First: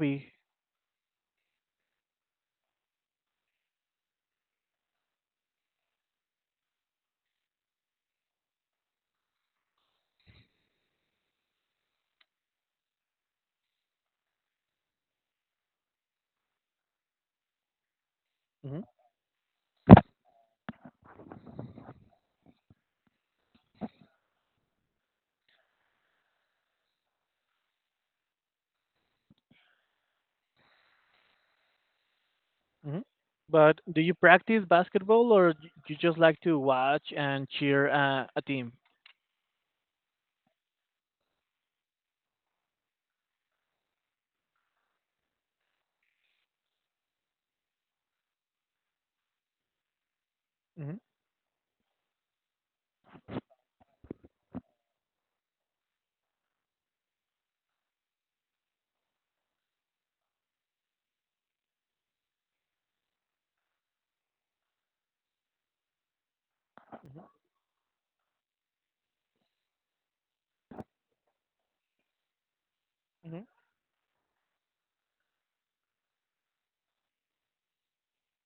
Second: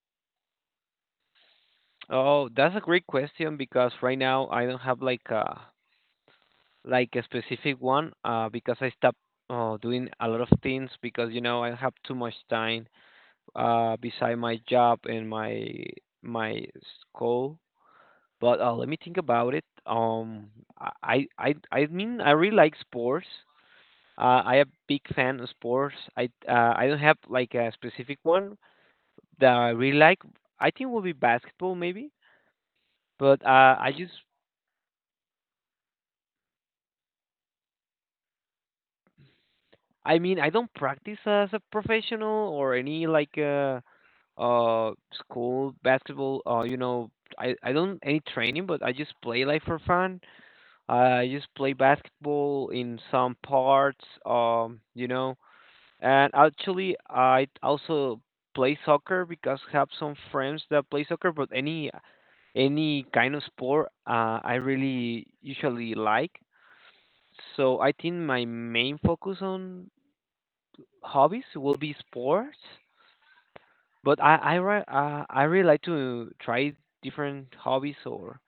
hobby? Oh, that's a great question because right now I don't have like a specific one because I stopped doing a lot of things because you know I have too much time beside my job and my school. But Hmm. let me think about it. I mean I really like sports. I am big fan of sports. I don't have like a specific one that I really like. I think it would be basketball maybe. Hmm. But uh, But I do just, you practice basketball, or you just like to watch and cheer a team? I mean, I don't practice as a professional or any like school basketball. You know, I don't any training, but I just play like for fun. Hmm. I just play basketball in some parts. And actually I also play soccer because I have some friends that play soccer. But any kind of sport, I really usually like. So I think my main focus on hobbies will be sports, Hmm. but I really like to try different hobbies or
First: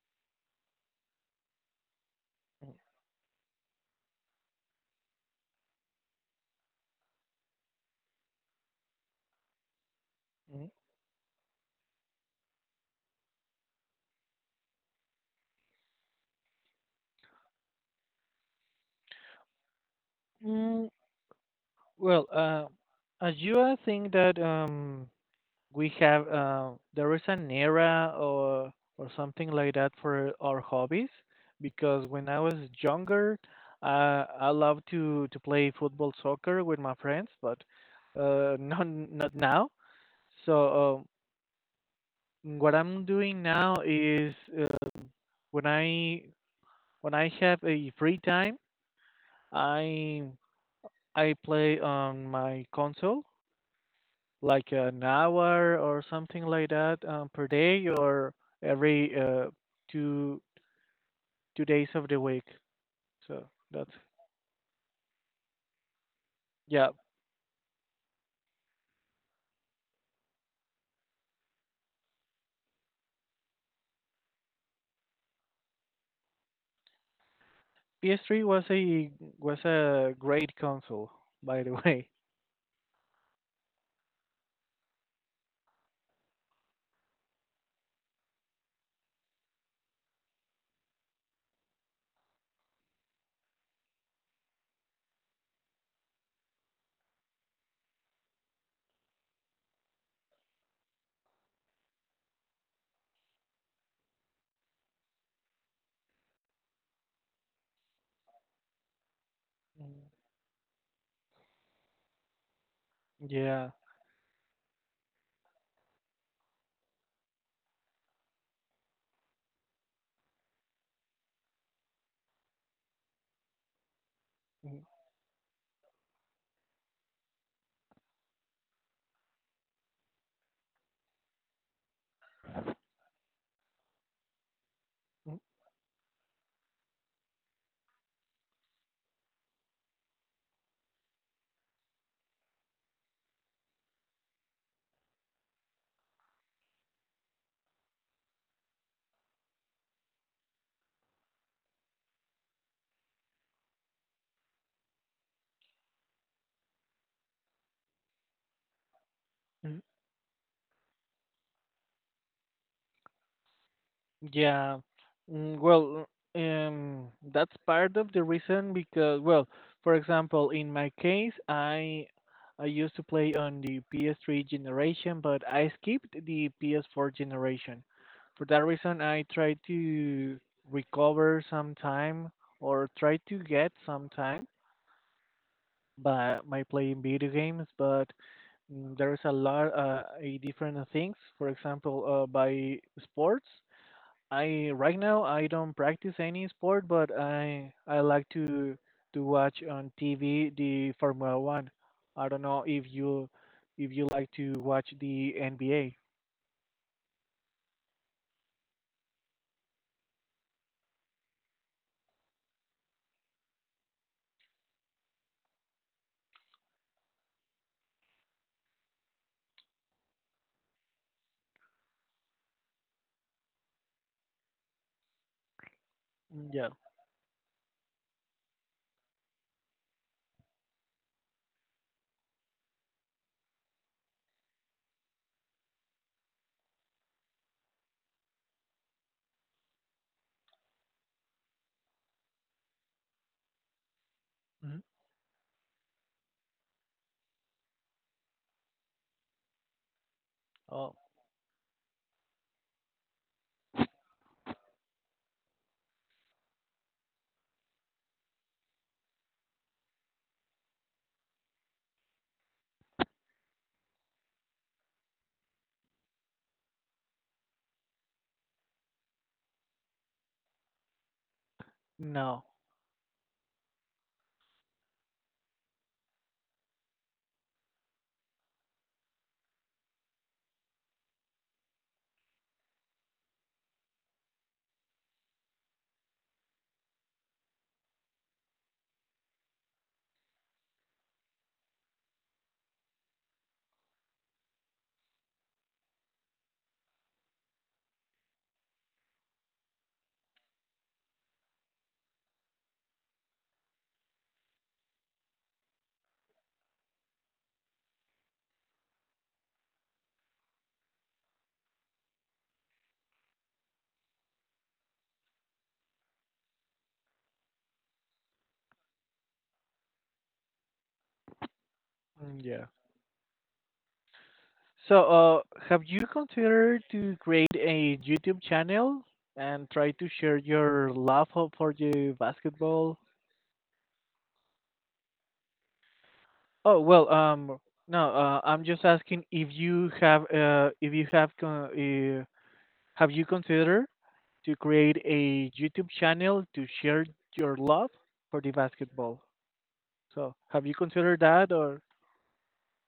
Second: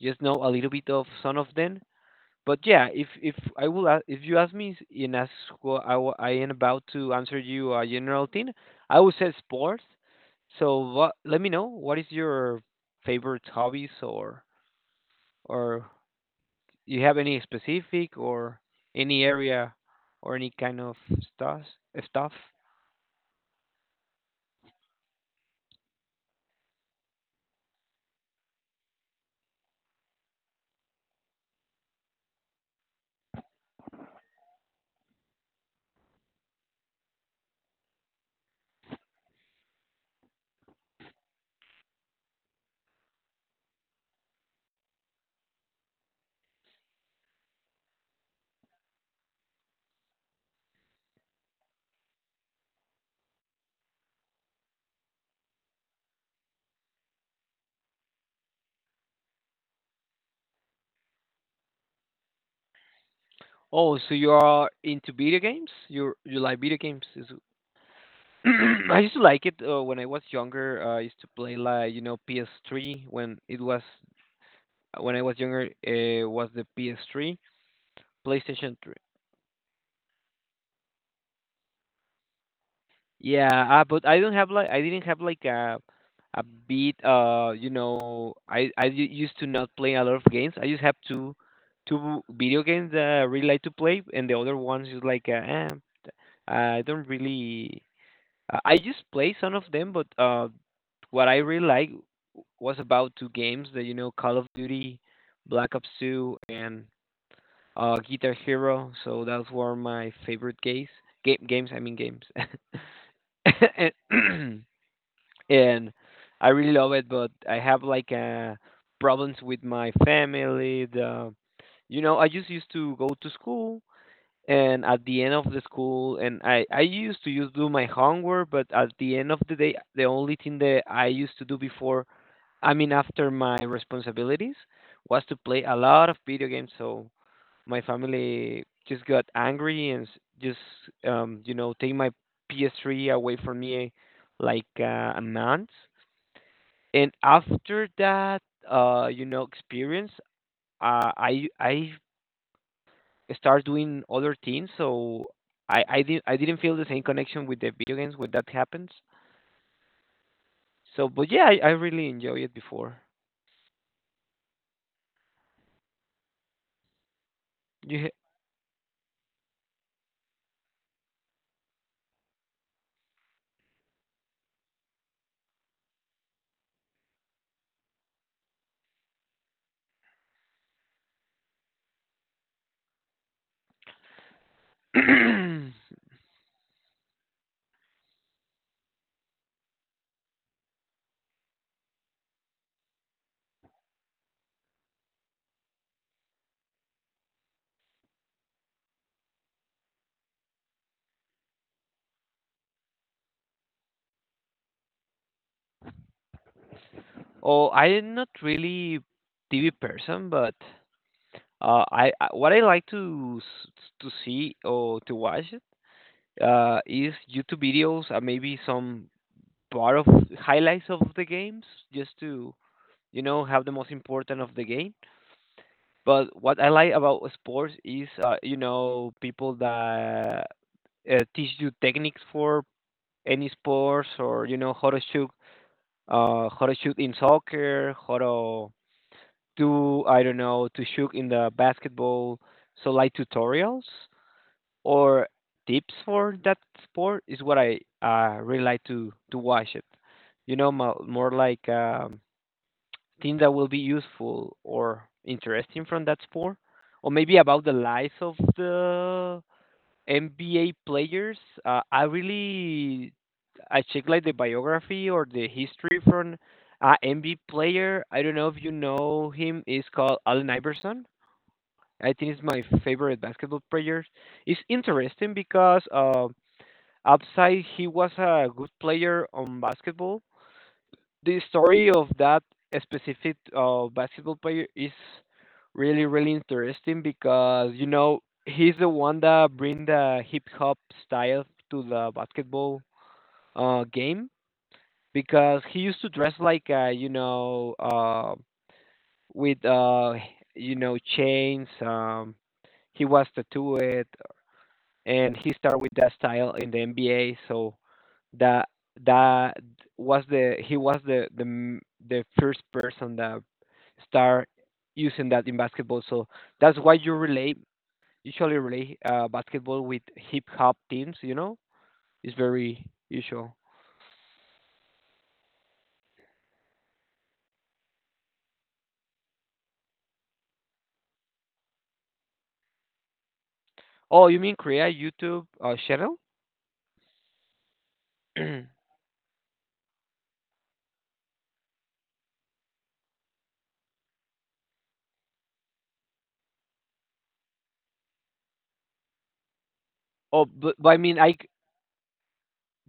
just know a little bit of some of them. But yeah, if I will a- if you ask me in as what I, wa- I am about to answer you a general thing, I would say sports. Hmm. Let me know what is your favorite hobbies, or you have any specific or any area or any kind Mm, of stuff well, stuff. As you, I think that. We have there is an era or something like that for our hobbies because when I was younger, I loved to play football, soccer with my friends, but not now. So, what I'm doing now is uh, when I have a free time, I I play on my console like an hour or something like that, per day, or every two two days of the week. So that's, Oh, so you are into video games? You like video yeah. games? Is I used to like it when I was younger. I used to play like you know PS3 when I was younger. It was the PS3, PS3 was PlayStation 3. a great console, by the way. Yeah, but I didn't have like a beat. You know, used to not play a lot of games. I just have two video games that I really like to play, and the other ones is like eh, I don't really I just play some of them, but what I really like was about two games that, you know, Call of Duty, Black Ops 2, and Guitar Hero. So those were Mm, my favorite games. I mean games. yeah. and, and I really love it, but I have like problems with my family. The You know, I just used to go to school, Mm, and at the end of the school, and I used to just do my homework. But at the end of the day, the only thing that I used to do before, I mean after my responsibilities, was to mm, play a lot of video games. So my family just got angry and just you know take my PS3 away from me like a month. And after that, you know, experience, I start doing other things. So I didn't feel the same connection with the video games when that happens. mm. So, but yeah, I really enjoy it before. Yeah, well, that's part You, of the reason because, well, for example, in my case, I used to play on the PS3 generation, but I skipped the PS4 generation. For that reason, I try to recover some time or try to get some time ha- by playing video games, but there is a different things. For example, by sports. I Right now I don't practice any sport, but I like to watch on TV the Formula One. I don't know if you like to watch the NBA. Oh, I'm not really TV person, but I what I like to to see or to watch it is YouTube videos, and maybe some part of highlights of the games, just to you know have the most important of the game. But Mm, what I yeah. like about sports is, you know, people that teach you techniques for any sports, or you know how to shoot in soccer, how to do, I don't know, to shoot in the basketball. So like tutorials Mhm. or tips for that sport is what I really like to watch it. You know, Oh, more like things that will be useful or interesting from that sport, or maybe about the lives of the NBA players. Uh, I really I check like the biography or the history from an NBA player. I don't know if you know him. It's called Allen Iverson. I think he's no. my favorite basketball player. It's interesting because outside he was a good player on basketball. The story of that specific basketball player is really really interesting, because you know he's the one that bring the hip hop style to the basketball game, because he used to dress like with uh, you know, chains. He was tattooed, and he started with that style in the NBA. So that that was the he was the first person that start using that in basketball. So that's why you relate usually relate basketball with hip hop teams. You know, it's Mm, yeah. very usual. So, have you considered to create a YouTube channel and try to share your love for the basketball? Oh, you mean create a YouTube channel? Oh, well, no, oh, I'm just asking. If you have con- Have you considered to create a YouTube channel to share your love for the basketball? So, have you but I mean, considered I c- that, or,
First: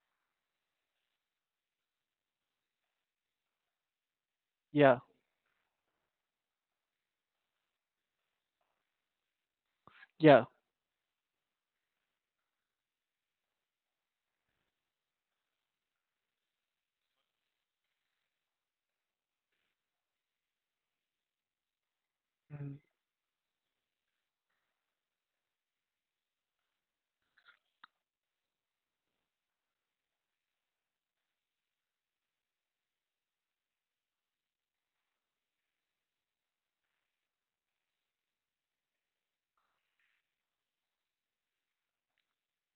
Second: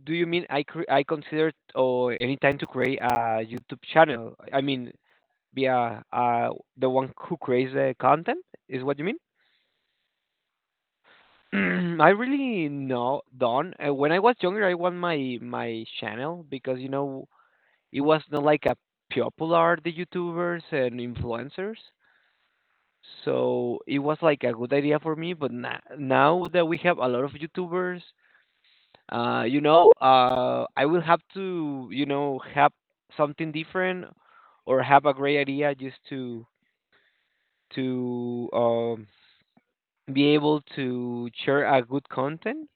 do you mean I I considered or any time to create a YouTube channel? I mean, yeah, be a the one who creates the content is what you mean? yeah. I really no don't. When I was younger, I want my channel because you know it was not like a popular the YouTubers and influencers. Mhm, So it was like a good idea for me, but na now that we have a lot of YouTubers, I will have to, you know, have something different or have a great idea just to to um, be able to share a good content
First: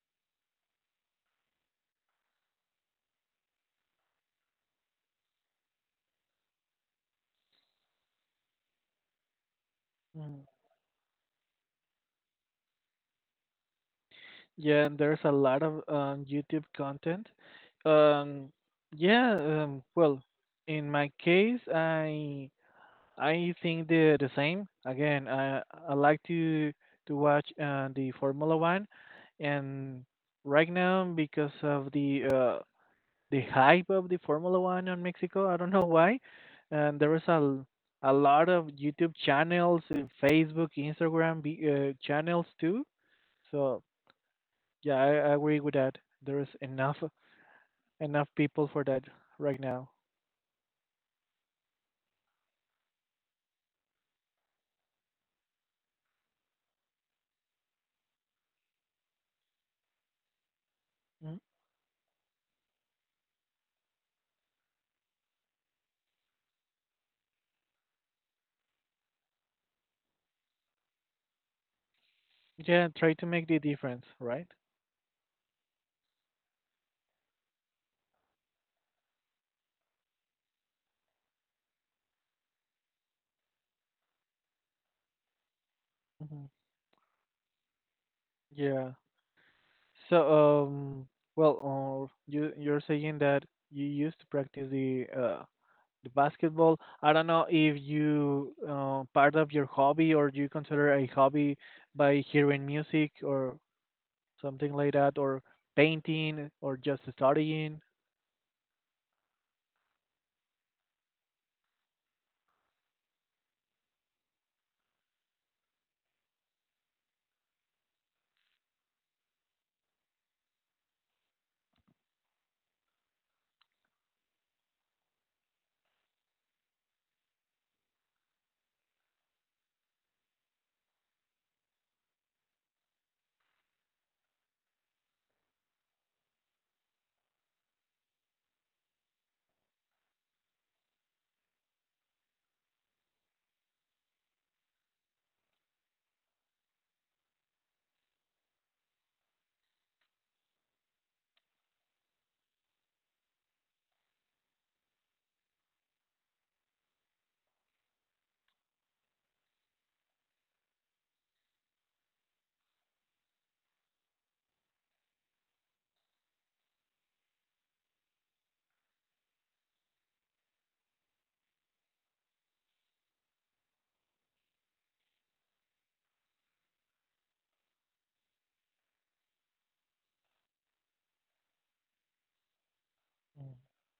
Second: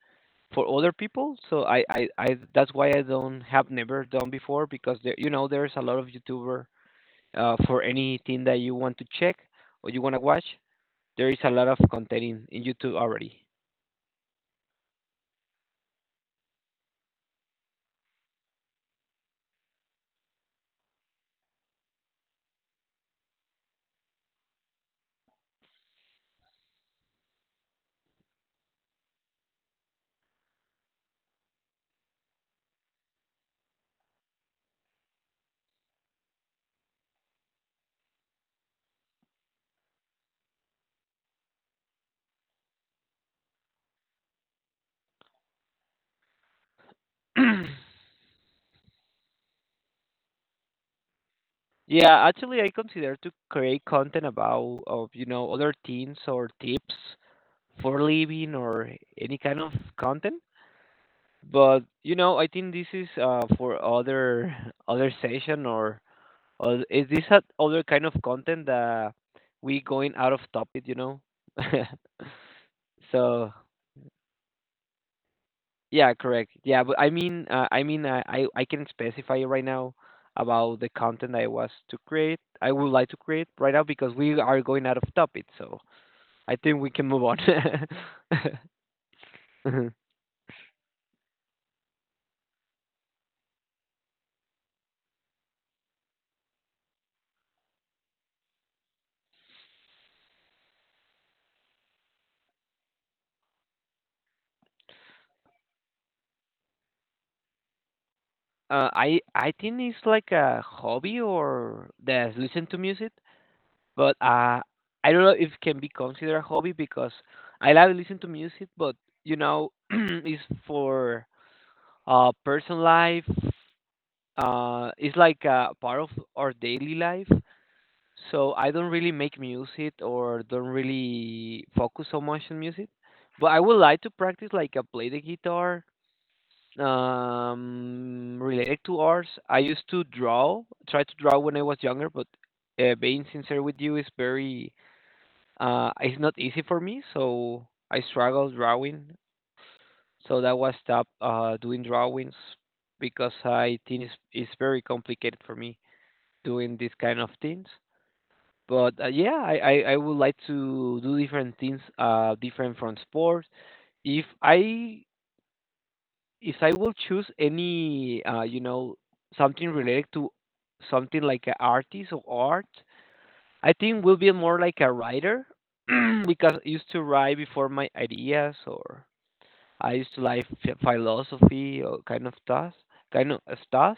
for other people. So I that's why I don't have never done before, because there, you know, there's a lot of YouTuber for anything that you want to check or you want to watch. mhm. There is a lot of content in YouTube already. Yeah, and there's a lot of YouTube content. Um, yeah, well, in my case, I think the same. Again, I like to watch the Formula One, and right now because of the hype of the Formula One on Mexico. I don't know why. And there was a lot of YouTube channels, Facebook, Instagram, channels too. So, yeah, I agree with that. There is enough people for that right now. Yeah, actually, I consider to create content about of you know other things, or tips for living, or any kind of content. Mm. But you know, I think this is for other other session, or is this a other kind of content that we going out of topic? You know, Yeah, try to make so the difference, right? yeah, correct. Yeah, but I mean, I mean, I can specify right now about the content I was to create. I would like to create right now, because we are going out of topic, so Hmm. I think we can move on. Yeah. Mhm. So, well, you're saying that you used to practice the basketball. I don't know if you part of your hobby, or you consider a hobby by hearing music or something like that, or painting or just studying. I think it's like a hobby or the listen to music, but I don't know if it can be considered a hobby, because I love to listen to music, but you know, it's for personal life, it's like part of our daily life. So I don't really make music, or don't really focus so much on music, but I would like to practice like play the guitar. Related to arts, I used to draw, try to draw when I was younger, but being sincere with you is very, it's not easy for me. So I struggle drawing, so that was stop doing drawings, because I think it's very complicated for me doing these kind of things. But yeah, I would like to do different things, different from sports. If I will choose any, you know, something related to something like an artist or art, I think will be more like a writer, because I used to write before my ideas, or I used to like philosophy kind of stuff, kind of Mm, uh, stuff.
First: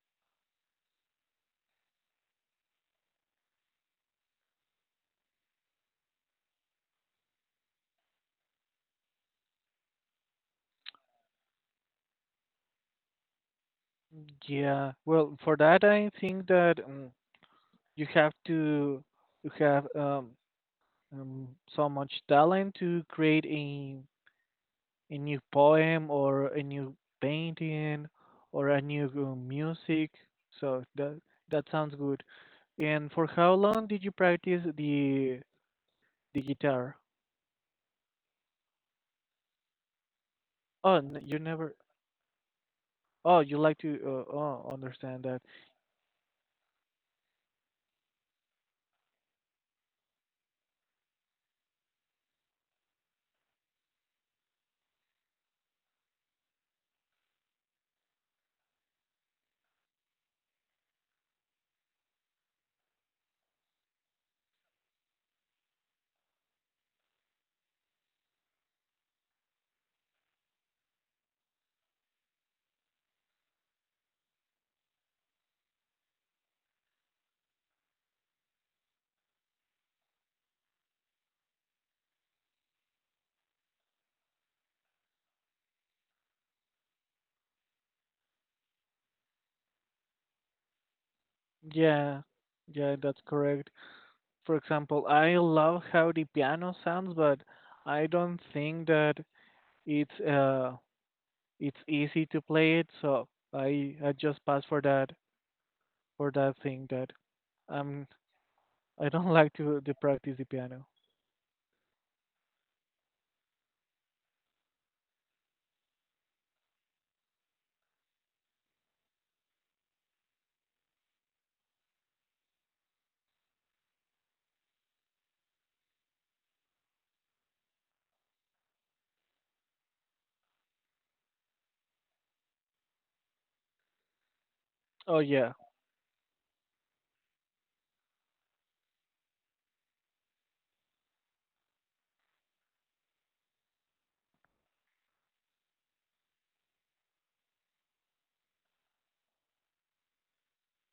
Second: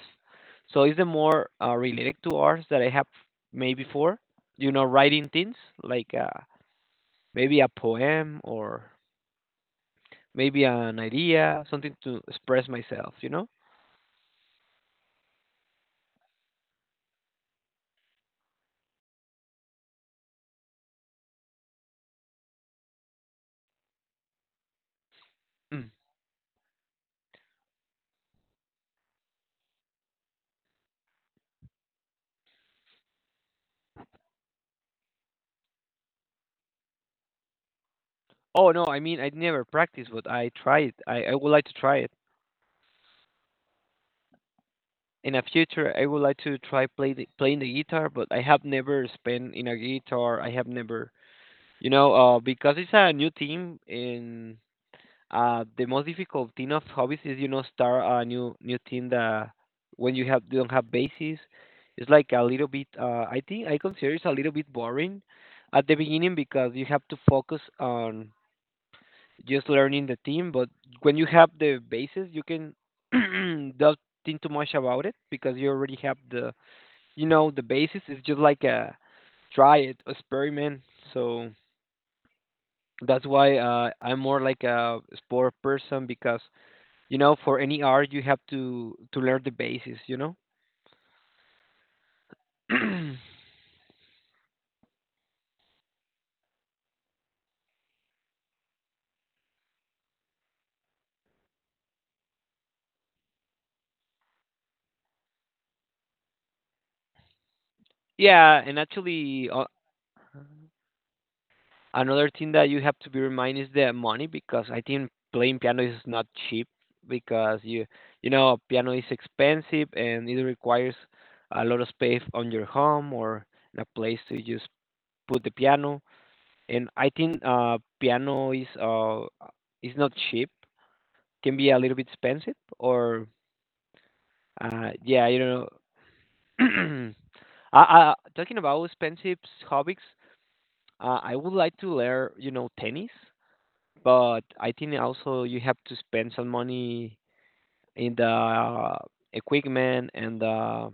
So it's the more related to arts that I have made before. You know, writing things like maybe a poem, or maybe an idea, something to express myself. You know. yeah, well, for that I think that you have to you have um, so much talent to create a new Mm. poem, or a new painting, or a new music. So that sounds good. And for how long did you practice the guitar? Oh no, I mean I never practiced, but I tried. Oh, I you would like to never. try it Oh, you like to. Oh, understand in that. the future. I would like to try playing the guitar, but I have never spent in a guitar. I have never, you know, because it's a new team, and the most difficult thing of hobbies is, you know, start a new thing, that when you have don't have basis, it's like a little bit. I think I consider it's a little bit boring at the beginning, because you have to focus on just learning the thing. But when you have the basis, you can don't think too much about it, because you already have the, you know, the basis. It's just like a try it, experiment. So that's why I'm more like a sport person, because you know, for any art, you have to learn the basis. You know. Yeah, yeah, that's correct. For example, I love how the piano sounds, but I don't think that it's uh it's easy to play it. So, I just pass for that thing that I'm yeah, and I don't actually, like to practice the piano. another thing that you have to be reminded is the money because I think playing piano is not cheap because you know piano is expensive and it requires a lot of space on your home or in a place to just put the piano. And I think piano is not cheap. Can be a little bit expensive or uh Oh, yeah you yeah. know talking about expensive hobbies, I would like to learn, you know, tennis, but I think also you have to spend some money in the equipment and the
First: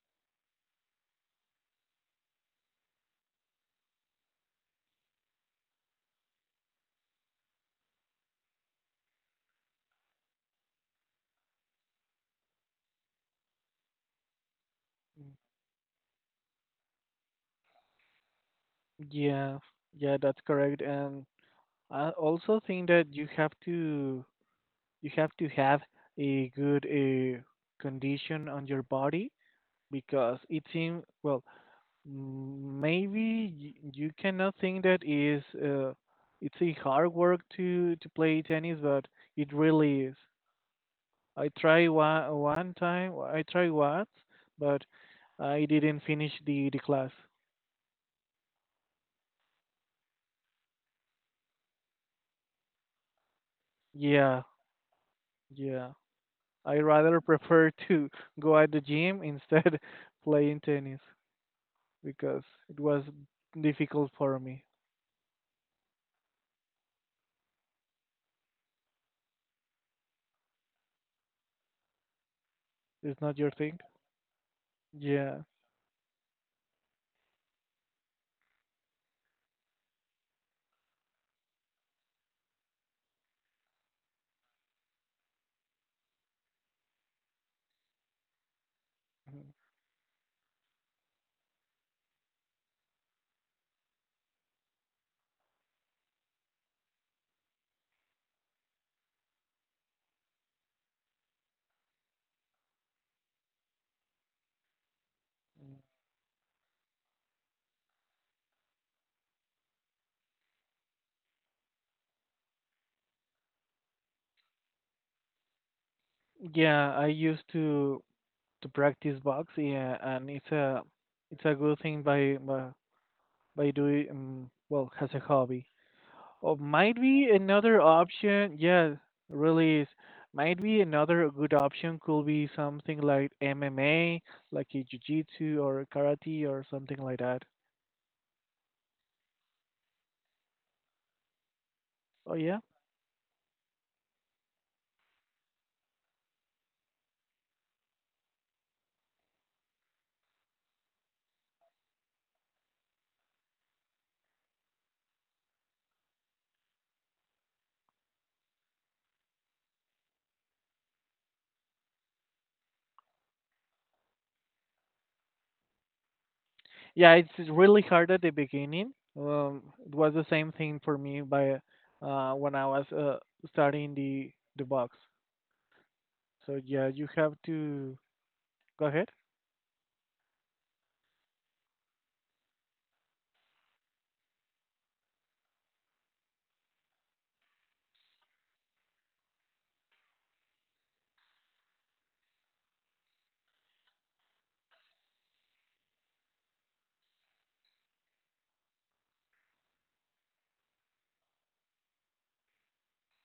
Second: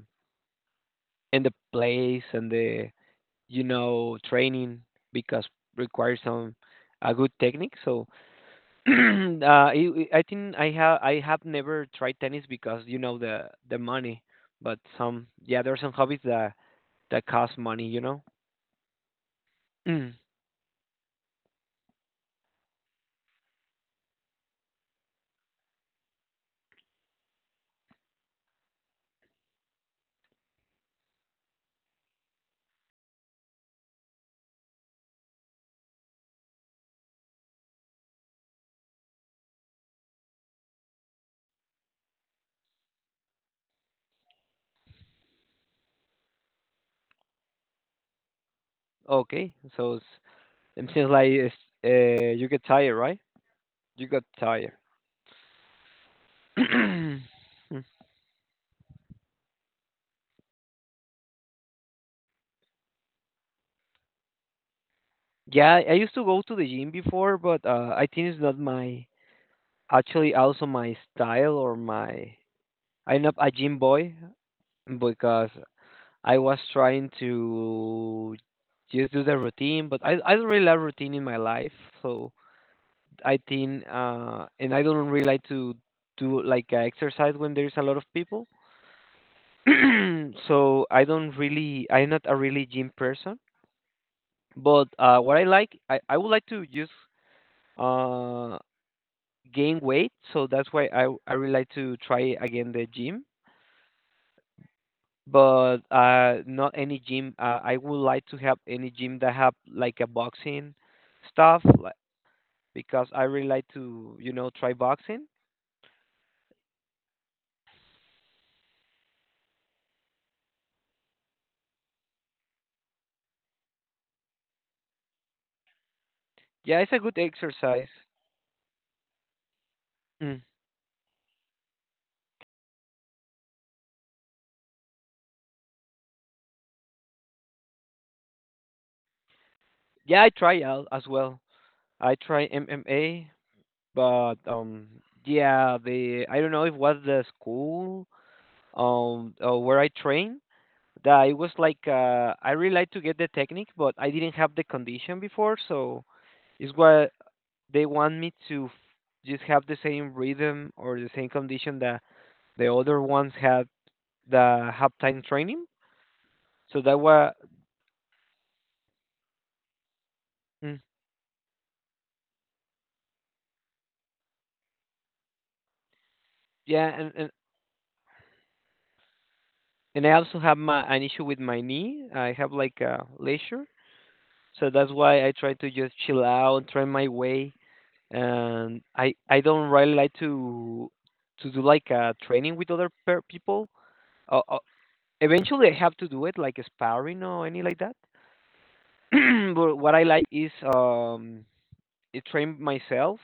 and the place and the you know training because requires some a good technique. So I think I have never tried tennis because you know the money, but some Mm, yeah there are some hobbies that that cost money, you know. yeah, yeah. That's correct. And I also think that you have to have a good condition on your body because it seems, well, maybe you cannot think that is it's a hard work to play tennis, but it really is. I try one time. I try once, but I didn't finish the class. Okay, so s- it seems like you get tired, right? You got Yeah, tired. yeah. I rather prefer to go at the gym instead playing tennis because it was difficult for me. Yeah, I used to go to the gym before, but I think it's not my actually also my style or my It's I'm not not your a thing? gym boy Yeah. because I was trying to just do the routine, but I don't really like routine in my life, so I think and I don't really like to do like exercise when there's a lot of people. So I don't really, I'm not a really gym person. But what I like, I would like to just uh, gain weight. So that's why I really like to try again the gym. But not any gym. I would like to have any gym that have like a boxing stuff, like, because I really like to, you know, try boxing. Yeah, I used to practice box, yeah, and it's a good thing by doing, well, as a hobby. Oh, Yeah, it's might a good be another exercise. option. Yeah, really is. Mm. Might be another good option, could be something like MMA, like a jiu-jitsu or karate or something like that. Yeah, I try out as well. I Oh, try yeah, MMA. But yeah, the I don't know if was the school where I trained that it was like I really like to get the technique, but I didn't have the condition before, so it's what they want me to just have the same rhythm or the same condition that the other ones had the have time training. So that yeah. It's was really hard at the beginning. It was the same mm, thing for me by when I was starting the box. So, yeah, yeah, you and, and have to. Go ahead. and I also have my an issue with my knee. I have like a leisure. So that's why I try to just chill out, train my way and I don't really like to do like a training with other per people. Uh, uh, eventually, I have to do it like sparring or any like that. But what I like is I train myself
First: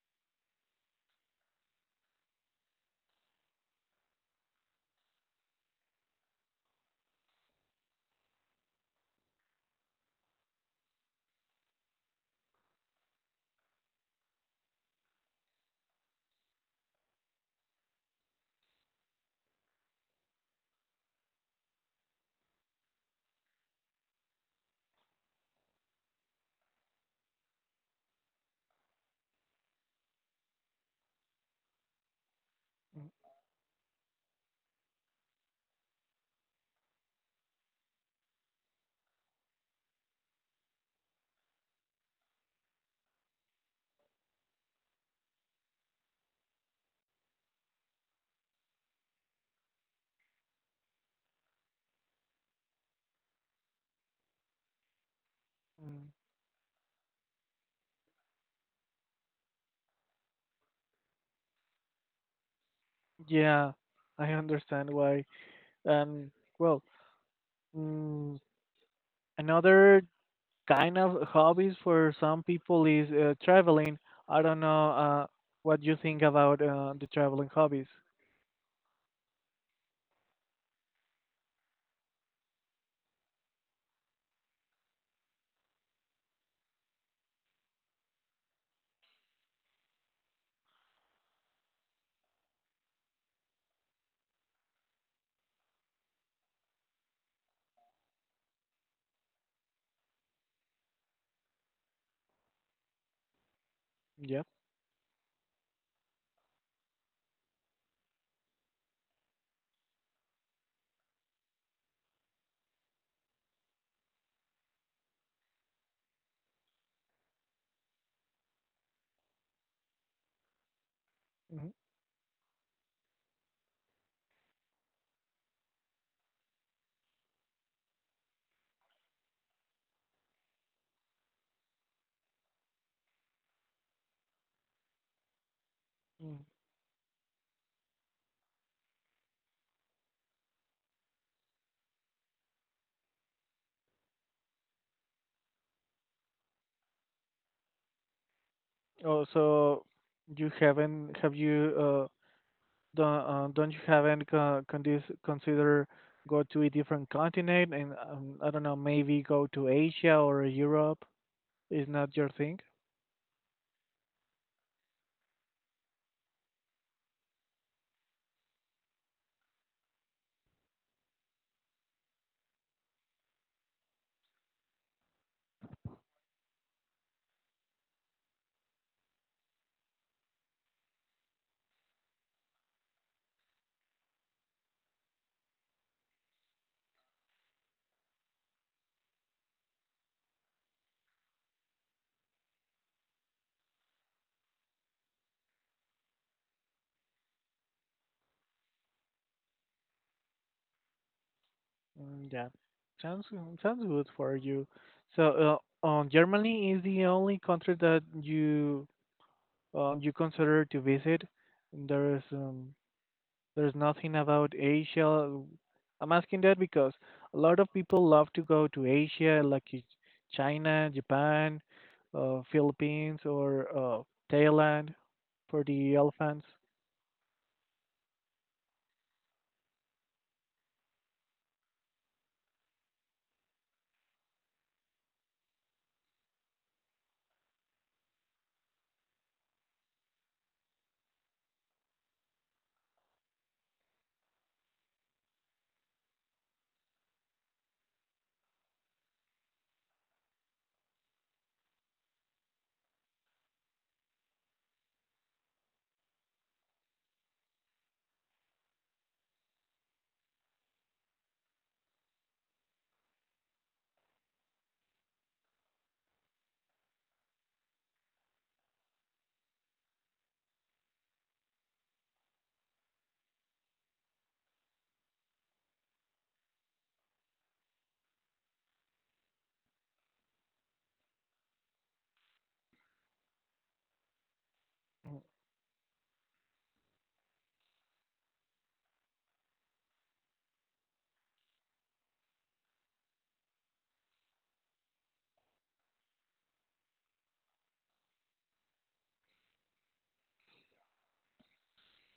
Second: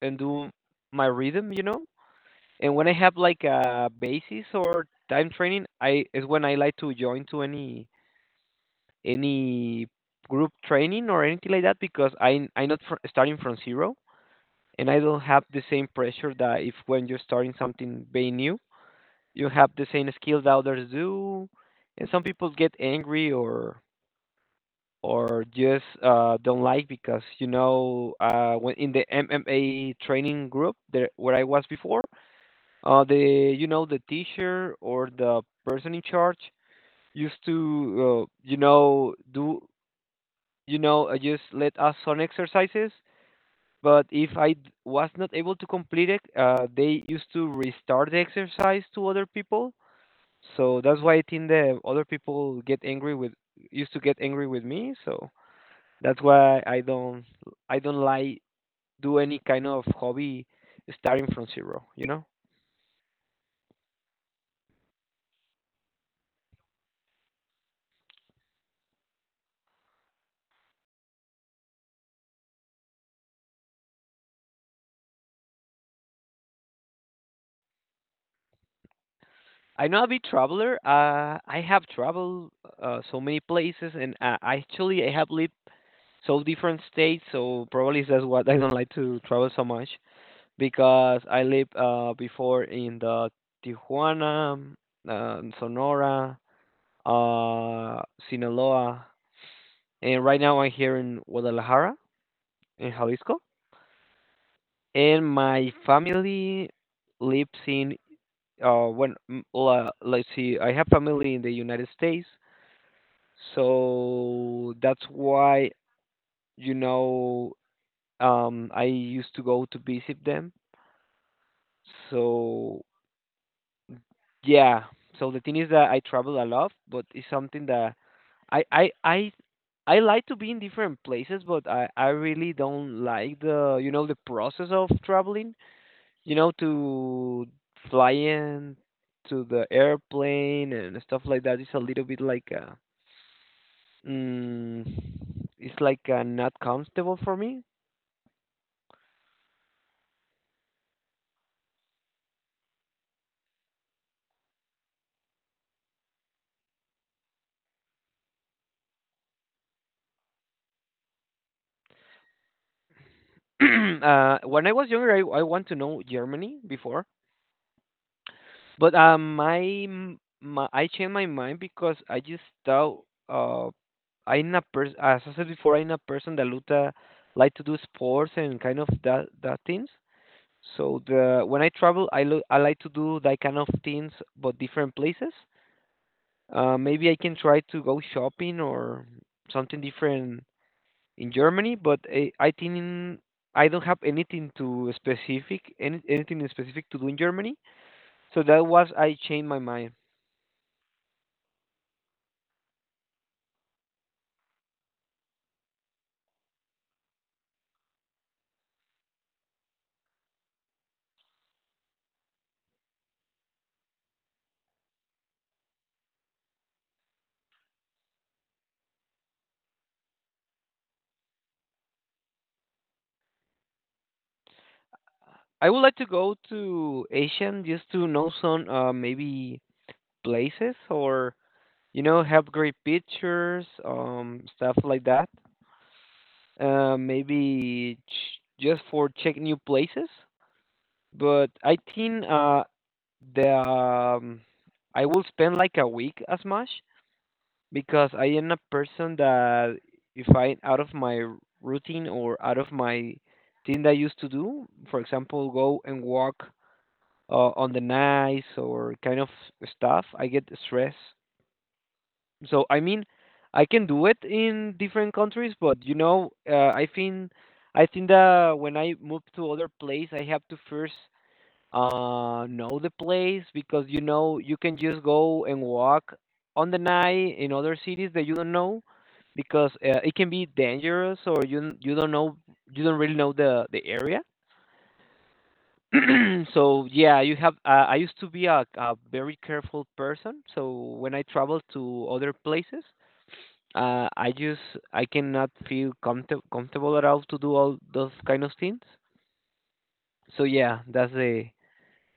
and do my rhythm, you know. And when I have like a basis or time training, I is when I like to join to any group training or anything like that because I'm not starting from zero and I don't have the same pressure that if when you're starting something very new, you have the same skills that others do, and some people get angry or just don't like because you know when in the MMA training group there where I was before, the you know the teacher or the person in charge used to you know do you know just let us on exercises. But if was not able to complete it, they used to restart the exercise to other people. So that's why I think the other people get angry with used to get angry with me. So Mm, that's why I don't like do any kind of hobby starting from zero. You know, yeah, I understand why. Um, well, Mm, another kind of hobbies for some people is traveling. I don't know, what you think about the traveling hobbies. I'm not a big traveler. I have traveled so many places, and actually I have lived so different states. So probably that's what I don't like to travel so much. Because I lived before in the Tijuana, Sonora, uh, Sinaloa, and right now I'm here in Guadalajara, in Jalisco, Yeah. and my family lives in let's see, I have family in the United States, so that's why you know I used to go to visit them. Hmm. So yeah. So the thing is that I travel a lot, but it's something that I I I I like to be in different places, but I really don't like the you know the process of traveling. You Mm. know to fly in to the airplane and stuff like that is a little bit like mm, it's like not comfortable for me. Oh, so you haven't? Have you? Don't you haven't consider go to a different continent, and I don't know, maybe go to Asia or Europe? Is not your thing? Uh, when I was younger, I want to know Germany before. But my, m- my I changed my mind because I just thought uh, I'm a person. As I said before, I'm a person that look, like to do sports and kind of that things. So the when I travel, I like to do that kind of things, but different places. Maybe I can try to go shopping or something different in Germany, but I think I don't have anything to specific, anything specific to do in Germany. So that was I changed my mind. Mm, yeah, sounds sounds good for you. So, Germany is the only country that you consider to visit. There's um, there's nothing about Asia. I'm asking that because a lot of people love to go to Asia, like China, Japan, Philippines, or Thailand for I would like the to go elephants. to Asian just to know some maybe places or you know have great pictures, stuff like that. Just for check new places. But I think the I will spend like a week as much because I am a person that if I'm out of my routine or out of my thing that I used to do, for example, go and walk on the nights or kind of stuff, I get stressed. So I mean, I can do it in different countries, but you know, I think that when I move to other place, I have to first know the place because you know you can just go and walk on the night in other cities that you don't know because it can be dangerous or you don't know you don't really know the area. So yeah, you have. I used to be a very careful person. So when I travel to other places, I just I cannot feel comfortable at all to do all those kind of things. So yeah, that's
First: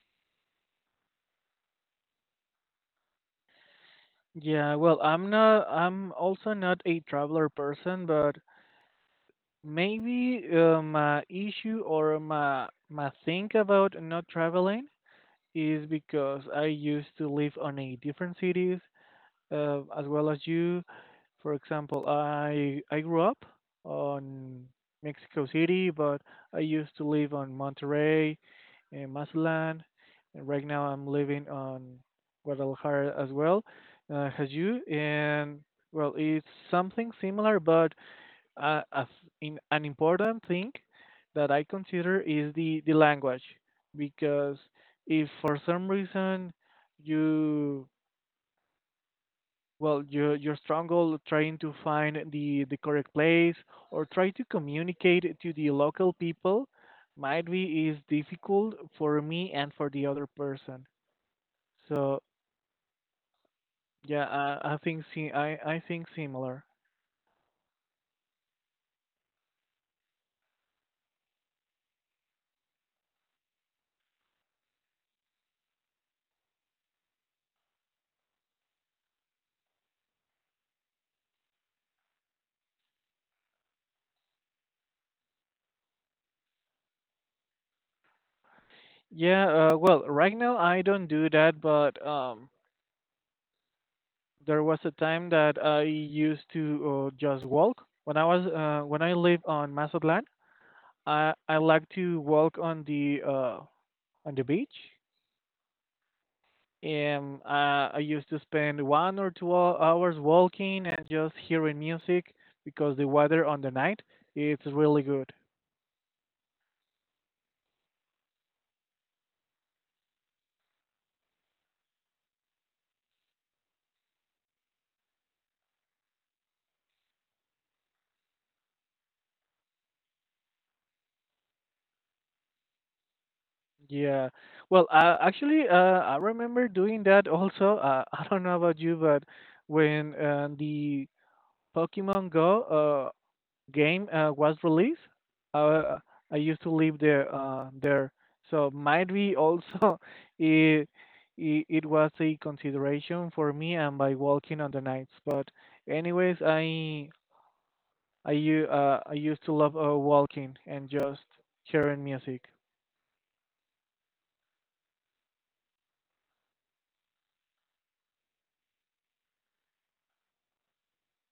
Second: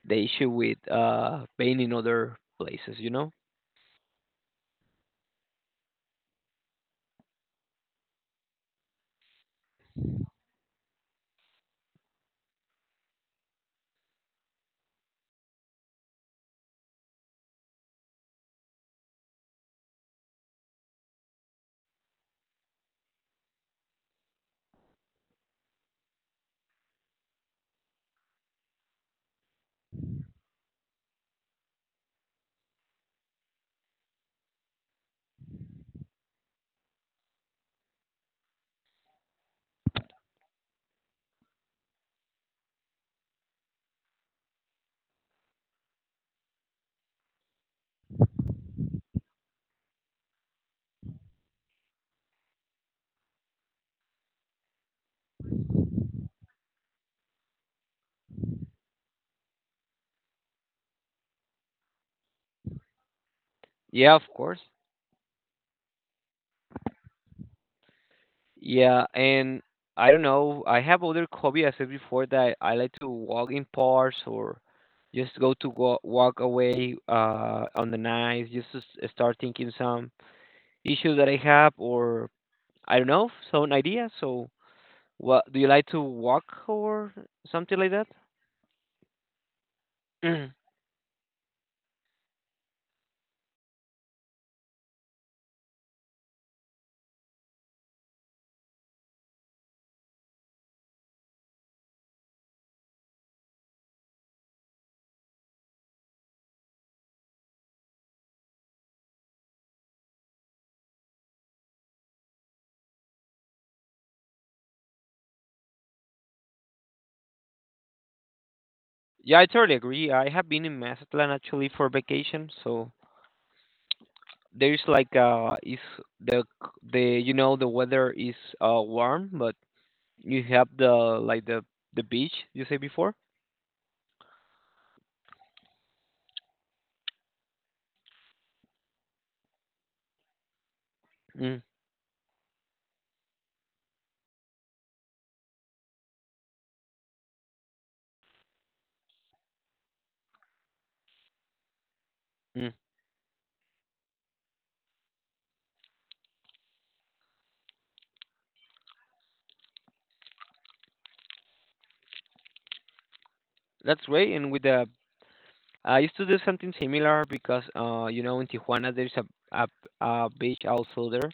the issue with being in other places. You know. Yeah, well, I'm not. I'm also not a traveler person, but maybe, my issue, or my thing about not traveling, is because I used to live on a different cities, as well as you. For example, I grew up on Mexico City, but I used to live on Monterrey and Mazatlan, and right now I'm living on Guadalajara as well. As you, and well, it's something similar, but as in an important thing that I consider is the language, because if for some reason you you struggle trying to find the correct place or try to communicate to the local people, might be is difficult for me and for the other person, so Yeah, of yeah, course. I think similar. Yeah, and I don't know. I have other hobby. I said before that I like to walk in parks or just go walk away on the night, just to start thinking some issues that I have or I don't know some idea. So, what do you like to walk or something like that? Yeah, well, right now I don't do that, but there was a time that I used to, just walk. When I live on Mazatlan, I like to walk on the beach, and, I used to spend one or two hours walking and just hearing music because the weather on the night, it's really good. Yeah, I totally agree. I have been in Mazatlan actually for vacation, so there's like is the you know the weather is warm, but you have the like the beach you say before. Yeah. Well, actually, I remember doing that also. I don't know about you, but when, the Mm, Pokemon Go, game, was released. Uh, I used to live there, so might be also, it, it was a mm. consideration for me and by walking on the nights. But anyways, I used to love, walking and just hearing music. That's great. And with the I used to do something similar because you know in Tijuana there's a, a beach also there.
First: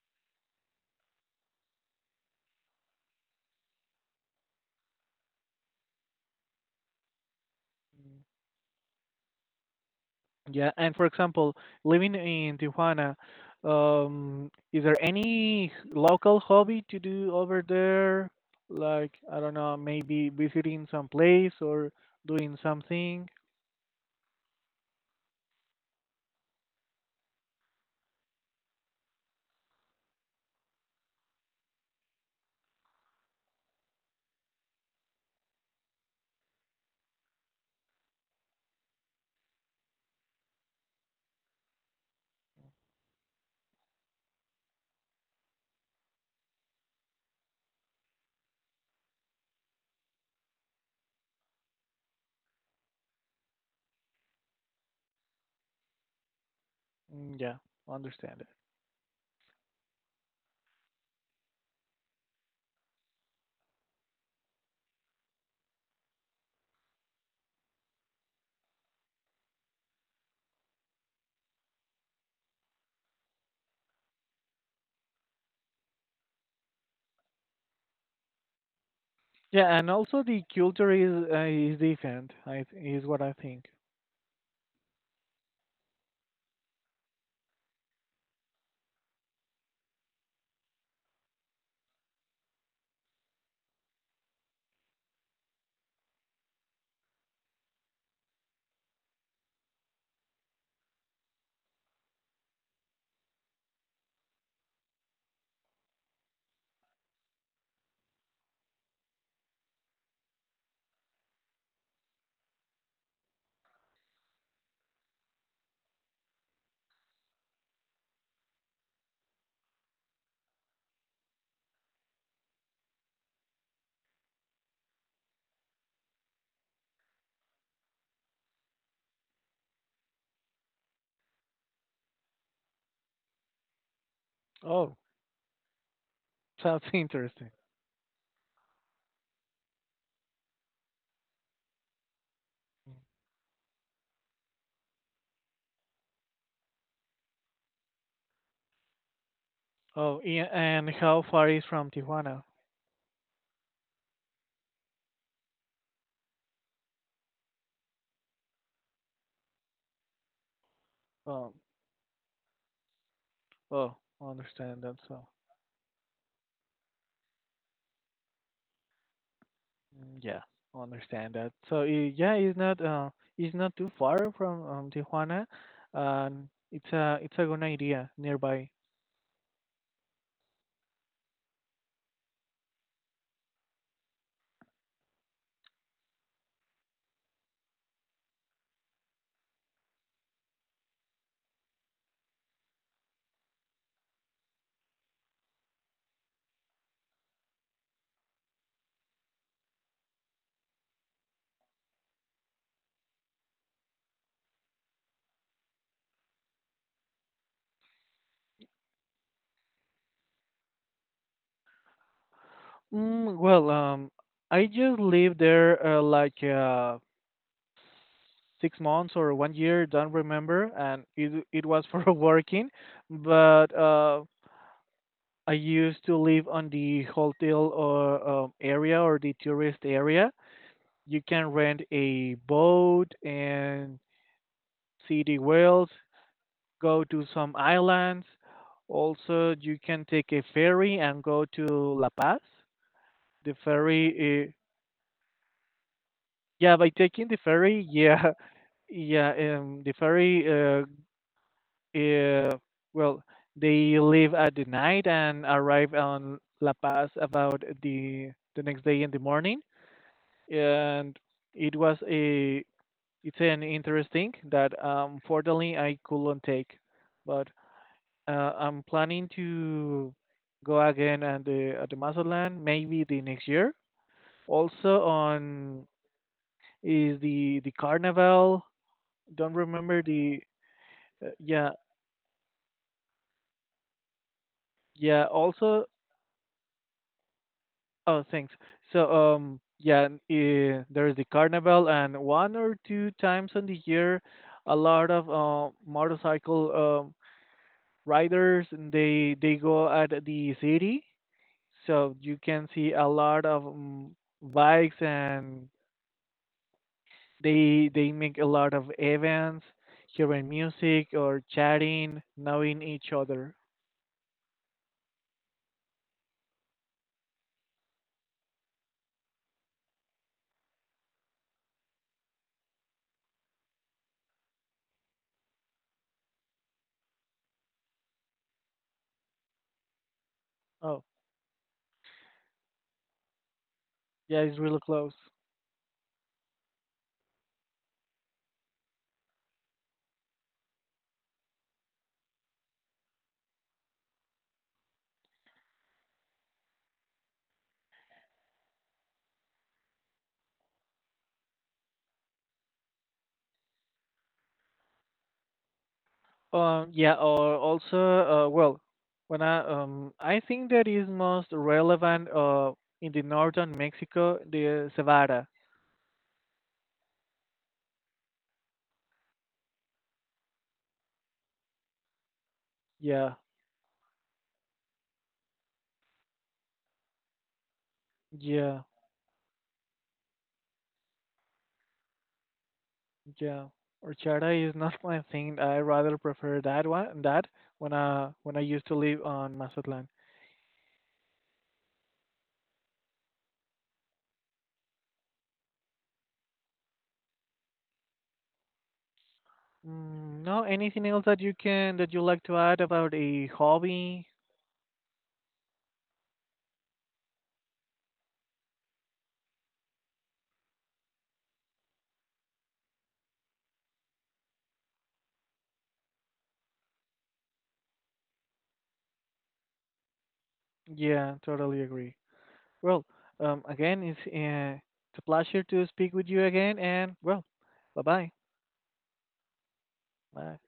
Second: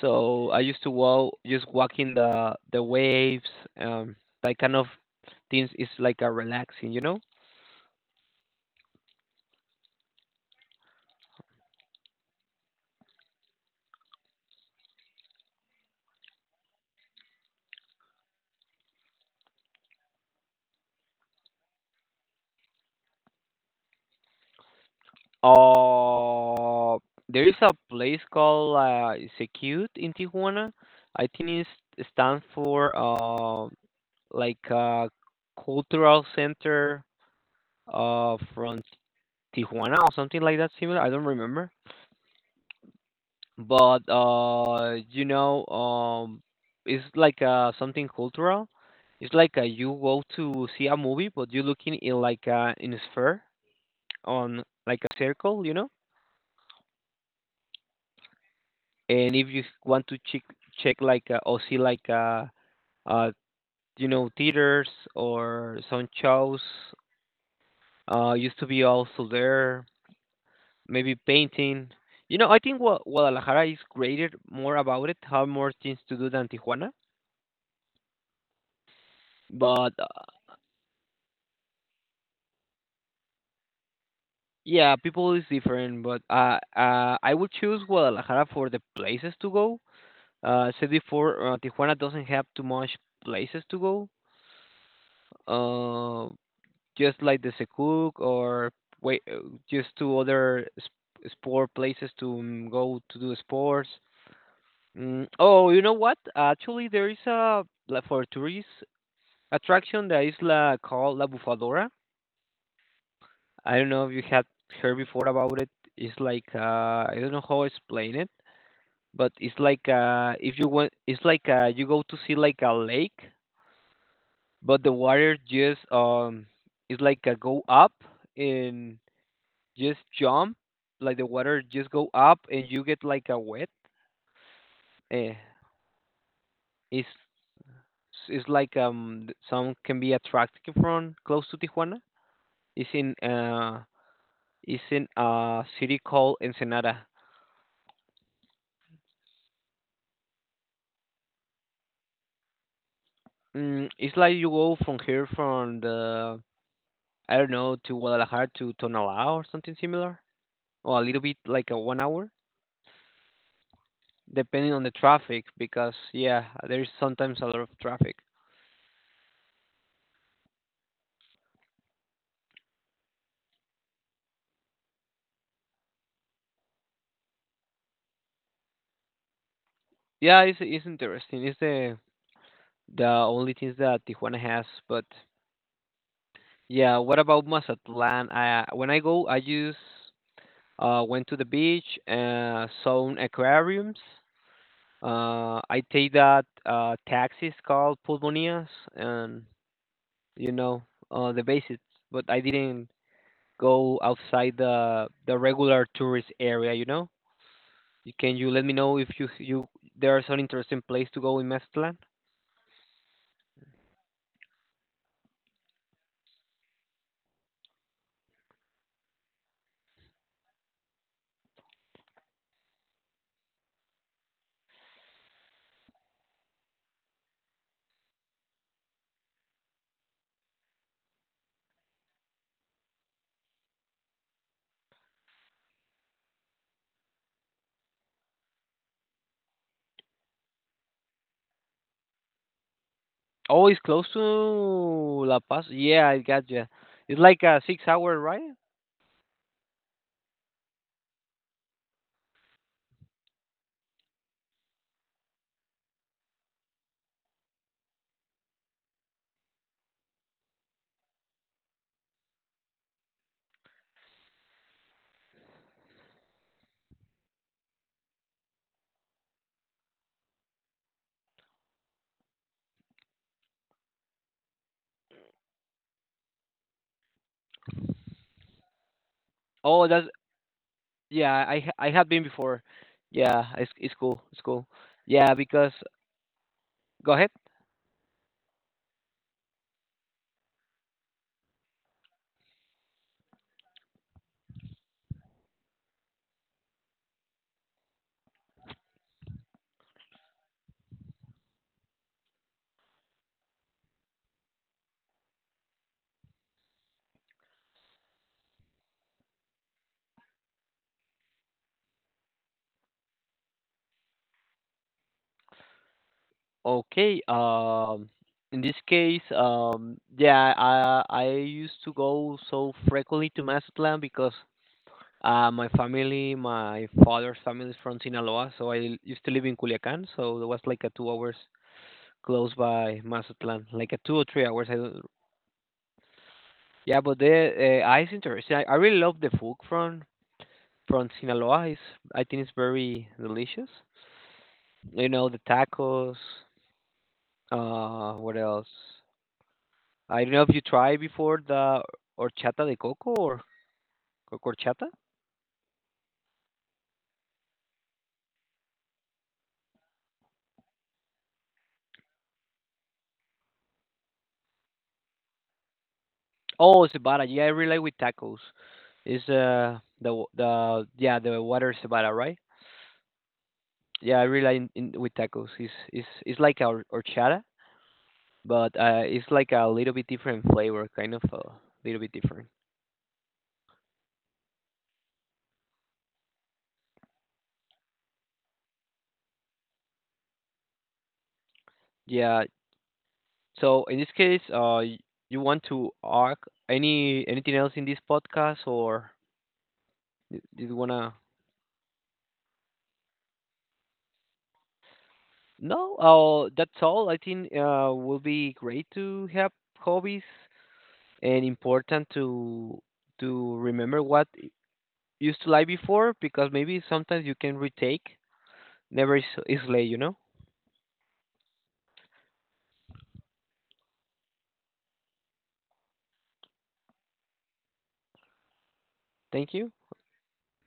So I used to walk just walking the waves, um like kind of things is like a relaxing, you know. Yeah, and for example, living in Tijuana, is there any local hobby to do over there? Like, I don't know, maybe visiting some place or doing something? Uh there is a place called Secute in Tijuana. I think it stands for. Like a cultural center from Tijuana or something like that similar. I don't remember, but you know it's like something cultural. It's like you go to see a movie, but you're looking in like in a sphere on like a circle, you know. Mm, yeah, understand it. And if you want to check like or see like uh you know theaters or some shows used to be also there maybe painting. You know, I think Guadalajara is greater more about it, have more things to do than Tijuana. Yeah, and But also the culture is different, is what I think. yeah, people is different. But I would choose Guadalajara for the places to go. Said before, Tijuana doesn't have too much places to go. Uh, just like the Secuc or wait, just two other sport places to mm, go to do sports. Mm, oh, you know what? Actually, there is a like for tourists attraction that is la called La Bufadora. I don't know if you had heard before about it. It's like I don't know how to explain it, but it's like if you want, it's like you go to see like a lake, but the water just it's like go up and just jump, like the water just go up and you get like a wet. Oh, Eh, sounds it's interesting. it's like some can be attracted from close to Tijuana. It's in it's in a city called Ensenada. Oh, yeah, and how far is from Tijuana? Mm, it's like you go from here from the I don't know to Guadalajara to Tonalá or something similar, or a little bit Um, like a 1 hour, oh, depending understand on the that, so. traffic. Because yeah, there's sometimes a lot of traffic. Mm, yeah, I understand that. So, yeah, it's not too far from, Tijuana, and it's a good idea nearby. Yeah, it's interesting. It's the only things that Tijuana has. But yeah, what about Mazatlan? I when I go, I just went to the beach, saw aquariums. I take that taxis called pulmonias and you know the basics, but I didn't go outside the regular tourist area. You know, you- can you let me know if you there's an interesting place to go in Mazatlan? Mm, well, I just lived there, like, 6 months or one year, don't remember, and it was for working, but, I used to live on the hotel, or, area, or the tourist area. You can rent a boat and see the whales, go to some islands. Also, you can take a ferry and go to La Paz. The Oh, it's ferry, close to uh, La Paz. Yeah, I got you. yeah, by It's taking the like a six ferry, hour yeah, ride. yeah, uh, well, they leave at the night and arrive on La Paz about the next day in the morning. And it was a it's an interesting that, unfortunately I couldn't take, but. I'm planning to go again at the Mazatlán maybe the next year. Also, on is the carnival. Don't Oh, remember that's the, yeah. I yeah, I have been before. Yeah, it's cool. It's cool. yeah. Yeah, because Also. go ahead. Oh, thanks. So, yeah, there's the carnival, and one or two times on the year, a lot of, motorcycle, riders, and they go at the city. So you can see a lot of, bikes. And they make a lot of events, hearing music or chatting, knowing each other. Okay. In this case, yeah, I used to go so frequently to Mazatlan because my family, my father's family is from Sinaloa, so I used to live in Culiacan, so it was like a Oh, 2 hours close by Mazatlan, like a two or yeah, three it's hours. I really don't, close. yeah, but the ice interesting. I really love the food from Sinaloa. It's, I think it's very delicious. You know the tacos. What else? I don't know if you tried before the horchata de coco or coco horchata. Yeah, or also, well, when I think that is most relevant in the northern Mexico, the cebada. Oh, cebada. Yeah, I really like with tacos. It's the yeah the water cebada, right? Yeah, Yeah, I really like with tacos. It's like a horchata, but yeah, it's like a little bit different flavor, kind of a little bit different. yeah. Horchata is not my thing. I rather prefer that one. That when I used to live on Mazatlan. Yeah. So in this case, you want to arc anything else in this podcast, or Mm, no, did you anything wanna? else that you can that you like to add about a hobby? No, that's all. I think will be great to have hobbies and important to remember what used to lie before because maybe sometimes you can retake. Never is, is late, you know. Yeah, totally agree. Well, again, it's a pleasure to speak with you again, and, well, bye bye. Thank you. Bye.